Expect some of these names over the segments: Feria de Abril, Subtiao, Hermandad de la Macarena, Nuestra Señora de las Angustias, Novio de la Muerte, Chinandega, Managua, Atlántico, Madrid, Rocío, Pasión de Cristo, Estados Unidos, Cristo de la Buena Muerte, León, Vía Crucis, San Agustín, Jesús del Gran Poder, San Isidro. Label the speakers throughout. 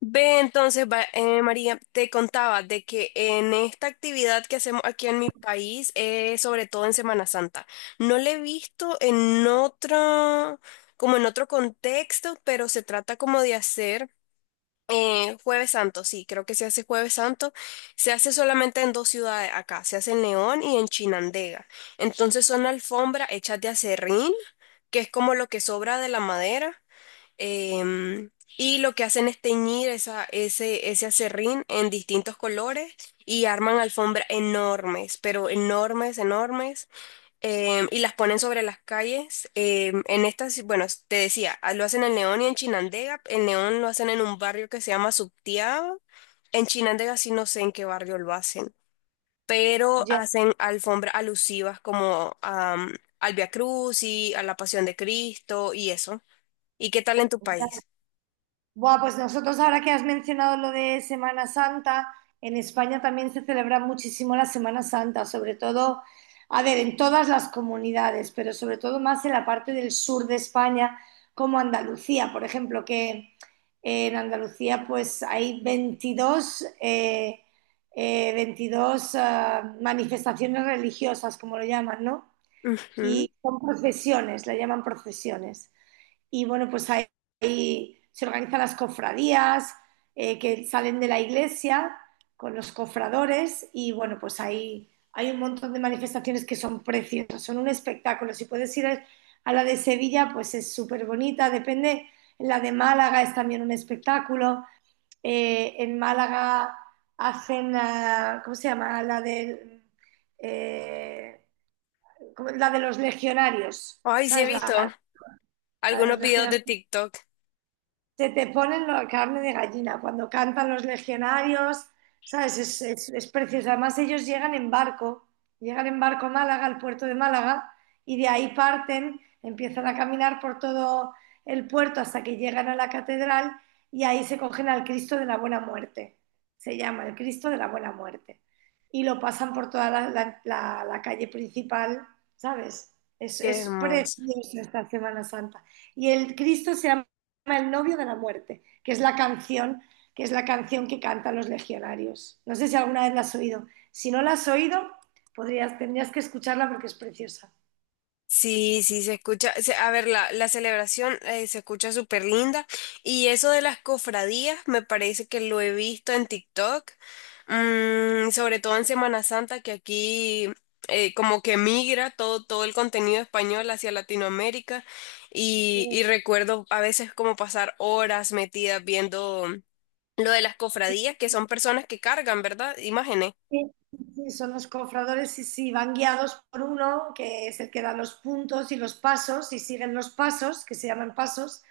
Speaker 1: Ve entonces, María, te contaba de que en esta actividad que hacemos aquí en mi país, sobre todo en Semana Santa, no la he visto en otro, como en otro contexto, pero se trata como de hacer Jueves Santo, sí, creo que se hace Jueves Santo, se hace solamente en dos ciudades acá, se hace en León y en Chinandega. Entonces son alfombras hechas de acerrín, que es como lo que sobra de la madera. Em, y lo que hacen es teñir ese acerrín en distintos colores y arman alfombras enormes, pero enormes, enormes, y las ponen sobre las calles. Em, en estas, bueno, te decía, lo hacen en León y en Chinandega. En León lo hacen en un barrio que se llama Subtiao. En Chinandega sí no sé en qué barrio lo hacen, pero
Speaker 2: Ya,
Speaker 1: hacen alfombras alusivas al Vía Crucis, a la Pasión de Cristo y eso. ¿Y qué tal en tu
Speaker 2: ya.
Speaker 1: país?
Speaker 2: Buah, pues nosotros ahora que has mencionado lo de Semana Santa, en España también se celebra muchísimo la Semana Santa, sobre todo, a ver, en todas las comunidades, pero sobre todo más en la parte del sur de España, como Andalucía, por ejemplo, que en Andalucía pues hay 22, 22 manifestaciones religiosas, como lo llaman, ¿no?
Speaker 1: Ujú.
Speaker 2: Y son procesiones, la llaman procesiones. Y bueno, pues ahí se organizan las cofradías que salen de la iglesia con los cofradores y bueno, pues ahí hay un montón de manifestaciones que son preciosas, son un espectáculo. Si puedes ir a la de Sevilla, pues es súper bonita, depende. La de Málaga es también un espectáculo. En Málaga hacen, ¿cómo se llama? Eh, la de los legionarios,
Speaker 1: Ay, sí he
Speaker 2: ¿sabes?
Speaker 1: visto
Speaker 2: La de los
Speaker 1: algunos videos de
Speaker 2: legionarios.
Speaker 1: TikTok.
Speaker 2: Se te ponen la carne de gallina cuando cantan los legionarios, ¿sabes? Es precioso. Además, ellos llegan en barco a Málaga, al puerto de Málaga, y de ahí parten, empiezan a caminar por todo el puerto hasta que llegan a la catedral y ahí se cogen al Cristo de la Buena Muerte. Se llama el Cristo de la Buena Muerte. Y lo pasan por toda la calle principal, ¿sabes?
Speaker 1: Qué
Speaker 2: Es
Speaker 1: hermoso.
Speaker 2: precioso esta Semana Santa. Y el Cristo se llama el novio de la muerte, que es la canción, que es la canción que cantan los legionarios. No sé si alguna vez la has oído. Si no la has oído, podrías, tendrías que escucharla porque es preciosa.
Speaker 1: Sí, sí, se escucha. A ver, la celebración se escucha súper linda. Y eso de las cofradías, me parece que lo he visto en TikTok. Mm, sobre todo en Semana Santa, que aquí como que migra todo el contenido español hacia Latinoamérica. Y recuerdo a veces como pasar horas metidas viendo lo de las
Speaker 2: Sí,
Speaker 1: cofradías, que son personas que cargan, ¿verdad? Imágenes.
Speaker 2: sí, sí, son los cofradores y sí, van guiados por uno, que es el que da los puntos y los pasos, y siguen los pasos, que se llaman pasos.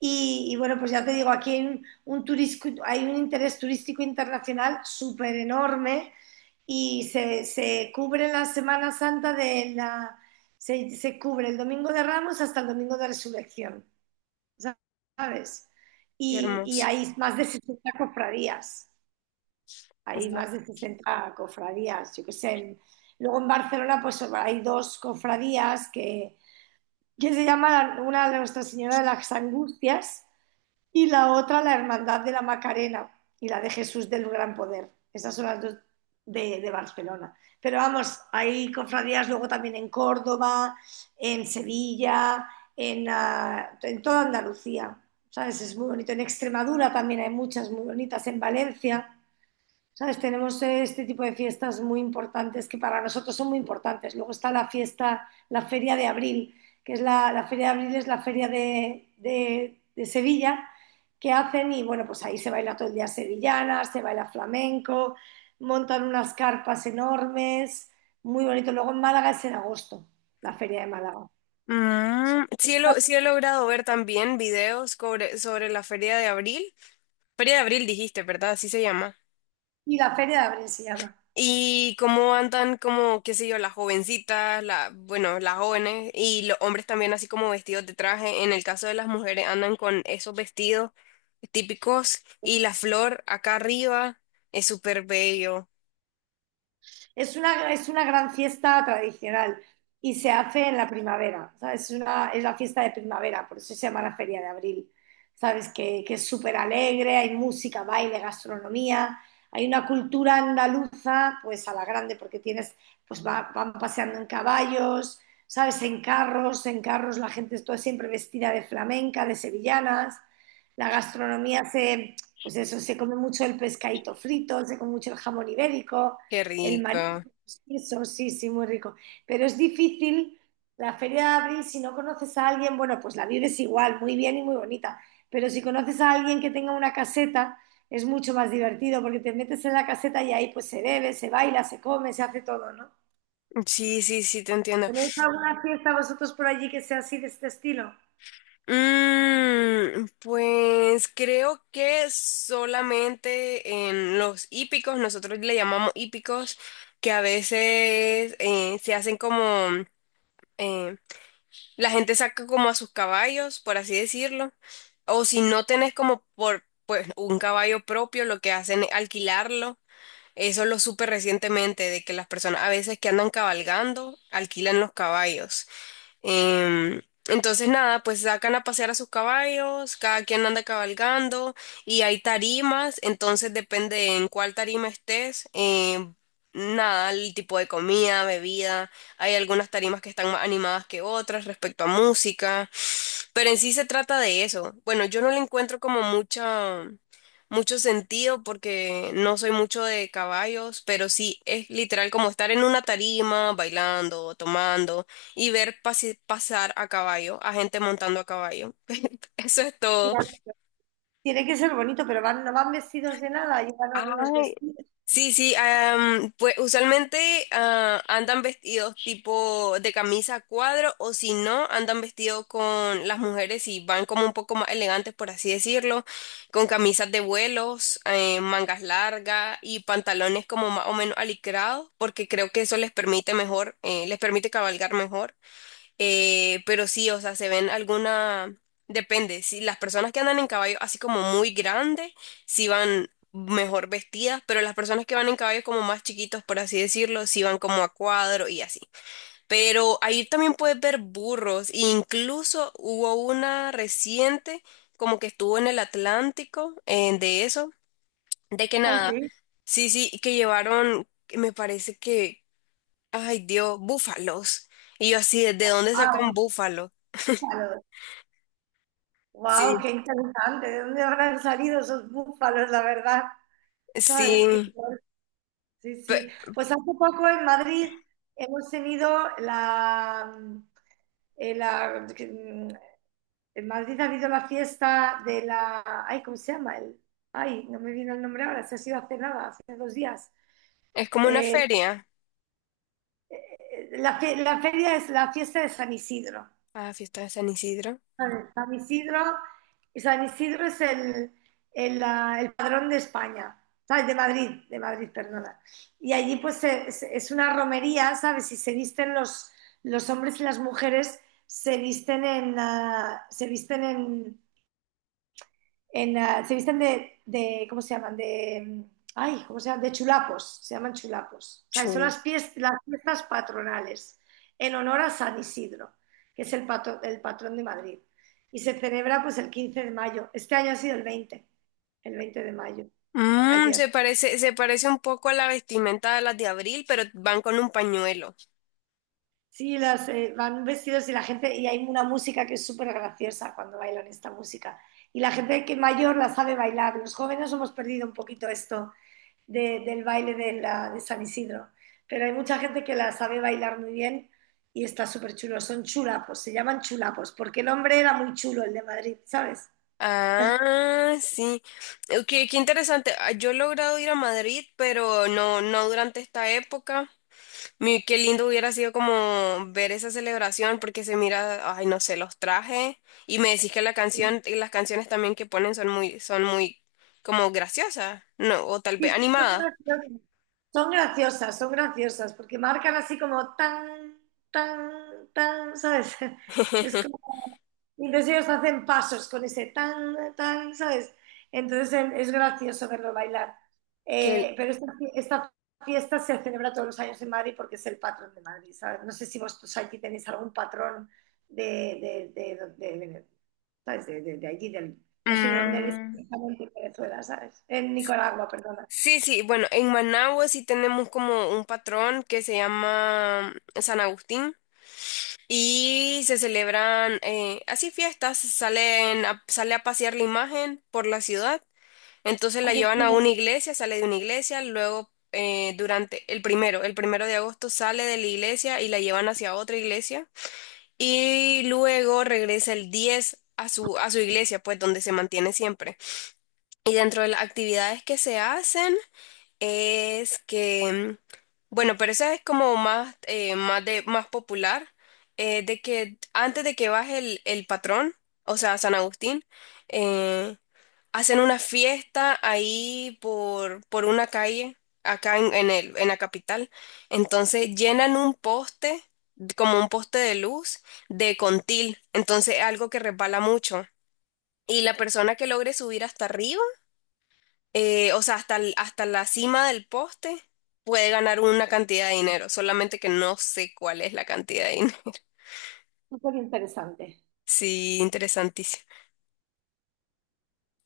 Speaker 2: Y bueno, pues ya te digo, aquí hay un turisco- hay un interés turístico internacional súper enorme y se cubre la Semana Santa de la... se cubre el Domingo de Ramos hasta el Domingo de Resurrección, ¿sabes?
Speaker 1: Qué
Speaker 2: Y
Speaker 1: hermoso.
Speaker 2: hay más de 60 cofradías, hay
Speaker 1: Buah.
Speaker 2: más de 60 cofradías, yo qué sé. Luego en Barcelona pues hay dos cofradías que se llama una de Nuestra Señora de las Angustias y la otra la Hermandad de la Macarena y la de Jesús del Gran Poder. Esas son las dos de Barcelona. Pero vamos, hay cofradías luego también en Córdoba, en Sevilla, en, en toda Andalucía. ¿Sabes? Es muy bonito. En Extremadura también hay muchas muy bonitas, en Valencia. ¿Sabes? Tenemos este tipo de fiestas muy importantes que para nosotros son muy importantes. Luego está la fiesta, la Feria de Abril, que es la Feria de Abril, es la Feria de Sevilla que hacen y bueno, pues ahí se baila todo el día sevillana, se baila flamenco, montan unas carpas enormes, muy bonito. Luego en Málaga es en agosto, la Feria de Málaga. Eso.
Speaker 1: Mm, sí, sí he logrado ver también videos sobre la Feria de Abril. Feria de Abril dijiste, ¿verdad? Así se llama.
Speaker 2: Y la Feria de Abril se llama.
Speaker 1: Y cómo andan como, qué sé yo, las jovencitas, bueno, las jóvenes y los hombres también así como vestidos de traje. En el caso de las mujeres andan con esos vestidos típicos y la flor acá arriba es súper bello.
Speaker 2: Es una gran fiesta tradicional y se hace en la primavera, ¿sabes? Es, una, es la fiesta de primavera, por eso se llama la Feria de Abril, ¿sabes? Que es súper alegre, hay música, baile, gastronomía, hay una cultura andaluza, pues a la grande, porque tienes, pues van paseando en caballos, ¿sabes? En carros la gente está siempre vestida de flamenca, de sevillanas, la gastronomía se, pues eso, se come mucho el pescadito frito, se come mucho el jamón ibérico,
Speaker 1: Qué
Speaker 2: el marisco
Speaker 1: rico.
Speaker 2: eso sí, sí, muy rico. Pero es difícil la feria de abril si no conoces a alguien, bueno, pues la vives igual, muy bien y muy bonita. Pero si conoces a alguien que tenga una caseta, es mucho más divertido porque te metes en la caseta y ahí pues se bebe, se baila, se come, se hace todo, ¿no?
Speaker 1: Sí, sí, sí, te entiendo.
Speaker 2: ¿Tenéis alguna fiesta vosotros por allí que sea así de este estilo?
Speaker 1: Mm, pues creo que solamente en los hípicos, nosotros le llamamos hípicos, que a veces eh, la gente saca como a sus caballos, por así decirlo, o si no tenés como por pues, un caballo propio, lo que hacen es alquilarlo. Eso lo supe recientemente, de que las personas a veces que andan cabalgando alquilan los caballos. Em, entonces, nada, pues sacan a pasear a sus caballos, cada quien anda cabalgando y hay tarimas, entonces depende en cuál tarima estés, nada, el tipo de comida, bebida, hay algunas tarimas que están más animadas que otras respecto a música, pero en sí se trata de eso. Bueno, yo no le encuentro como mucho sentido porque no soy mucho de caballos, pero sí es literal como estar en una tarima, bailando, tomando y ver pasar a caballo, a gente montando a caballo. Eso es todo.
Speaker 2: Mira, tiene que ser bonito, pero van, no van vestidos de nada, llevan algunos
Speaker 1: Ay,
Speaker 2: vestidos.
Speaker 1: sí, sí, pues usualmente andan vestidos tipo de camisa a cuadro o si no, andan vestidos con las mujeres y van como un poco más elegantes, por así decirlo, con camisas de vuelos, mangas largas y pantalones como más o menos alicrados, porque creo que eso les permite mejor, les permite cabalgar mejor. Pero sí, o sea, se ven alguna, depende, si las personas que andan en caballo así como muy grandes, sí van mejor vestidas, pero las personas que van en caballos como más chiquitos, por así decirlo, sí van como a cuadro y así. Pero ahí también puedes ver burros, e incluso hubo una reciente, como que estuvo en el Atlántico, de eso, de que
Speaker 2: Ah,
Speaker 1: nada,
Speaker 2: sí.
Speaker 1: sí, sí, que llevaron, me parece que, ay Dios, búfalos. Y yo así, ¿de dónde sacan búfalos?
Speaker 2: Wow, qué
Speaker 1: Sí,
Speaker 2: interesante. ¿De dónde habrán salido esos búfalos, la verdad? ¿Sabes qué?
Speaker 1: sí,
Speaker 2: Guay. Sí,
Speaker 1: pe-
Speaker 2: sí. Pues hace poco en Madrid hemos tenido eh, la- en Madrid ha habido la fiesta de la, ay, ¿cómo se llama? El, ay, no me viene el nombre ahora, se ha sido hace nada, hace dos días.
Speaker 1: es como una
Speaker 2: Eh,
Speaker 1: feria.
Speaker 2: la, la feria es la fiesta de San Isidro.
Speaker 1: Ah, fiesta de San Isidro.
Speaker 2: Vale, San Isidro, San Isidro es el padrón de España, ¿sabes? De Madrid, perdona. Y allí pues es una romería, ¿sabes? Y se visten los hombres y las mujeres, se visten se visten se visten ¿cómo se llaman? ¿Cómo se llaman? De chulapos, se llaman chulapos. O sea, son
Speaker 1: Chul.
Speaker 2: las fiestas patronales en honor a San Isidro, que es el patrón de Madrid. Y se celebra pues el 15 de mayo. Este año ha sido el 20 de mayo,
Speaker 1: Mm,
Speaker 2: ayer.
Speaker 1: se parece un poco a la vestimenta de las de abril, pero van con un pañuelo.
Speaker 2: Sí, las, van vestidos y la gente, y hay una música que es súper graciosa cuando bailan esta música. Y la gente que mayor la sabe bailar. Los jóvenes hemos perdido un poquito esto del baile de San Isidro. Pero hay mucha gente que la sabe bailar muy bien y está súper chulo. Son chulapos, se llaman chulapos, porque el hombre era muy chulo, el de Madrid, ¿sabes?
Speaker 1: Ah, sí. Qué interesante. Yo he logrado ir a Madrid, pero no durante esta época. Qué lindo hubiera sido como ver esa celebración porque se mira, ay, no sé, los trajes y me decís que la canción y las canciones también que ponen son muy como graciosas, no, o tal
Speaker 2: Sí,
Speaker 1: vez
Speaker 2: sí, son
Speaker 1: animadas.
Speaker 2: graciosas, son graciosas, son graciosas, porque marcan así como tan, tan, tan, ¿sabes? Es como, y entonces ellos hacen pasos con ese tan, tan, ¿sabes? Entonces es gracioso verlo bailar.
Speaker 1: Que,
Speaker 2: Pero esta, esta fiesta se celebra todos los años en Madrid porque es el patrón de Madrid, ¿sabes? No sé si vosotros aquí tenéis algún patrón de, de, de, de- de- ¿sabes? De allí, del, no sé de dónde eres
Speaker 1: mm,
Speaker 2: exactamente en Venezuela, ¿sabes? En Nicaragua, perdona.
Speaker 1: sí, sí, bueno, en Managua sí tenemos como un patrón que se llama San Agustín y se celebran así fiestas, sale a pasear la imagen por la ciudad. Entonces
Speaker 2: Ah,
Speaker 1: la
Speaker 2: qué
Speaker 1: llevan a
Speaker 2: chulo,
Speaker 1: una iglesia, sale de una iglesia, luego durante el primero, el 1 de agosto sale de la iglesia y la llevan hacia otra iglesia y luego regresa el 10 a su, iglesia, pues donde se mantiene siempre. Y dentro de las actividades que se hacen es que, bueno, pero esa es como más, más popular, de que antes de que baje el, patrón, o sea, San Agustín, eh, Hacen una fiesta ahí por una calle, acá en la capital. Entonces llenan un poste, como un poste de luz, de contil. Entonces algo que resbala mucho. Y la persona que logre subir hasta arriba, o sea, hasta la cima del poste, puede ganar una cantidad de dinero. Solamente que no sé cuál es la cantidad de dinero.
Speaker 2: súper interesante.
Speaker 1: Sí, interesantísimo.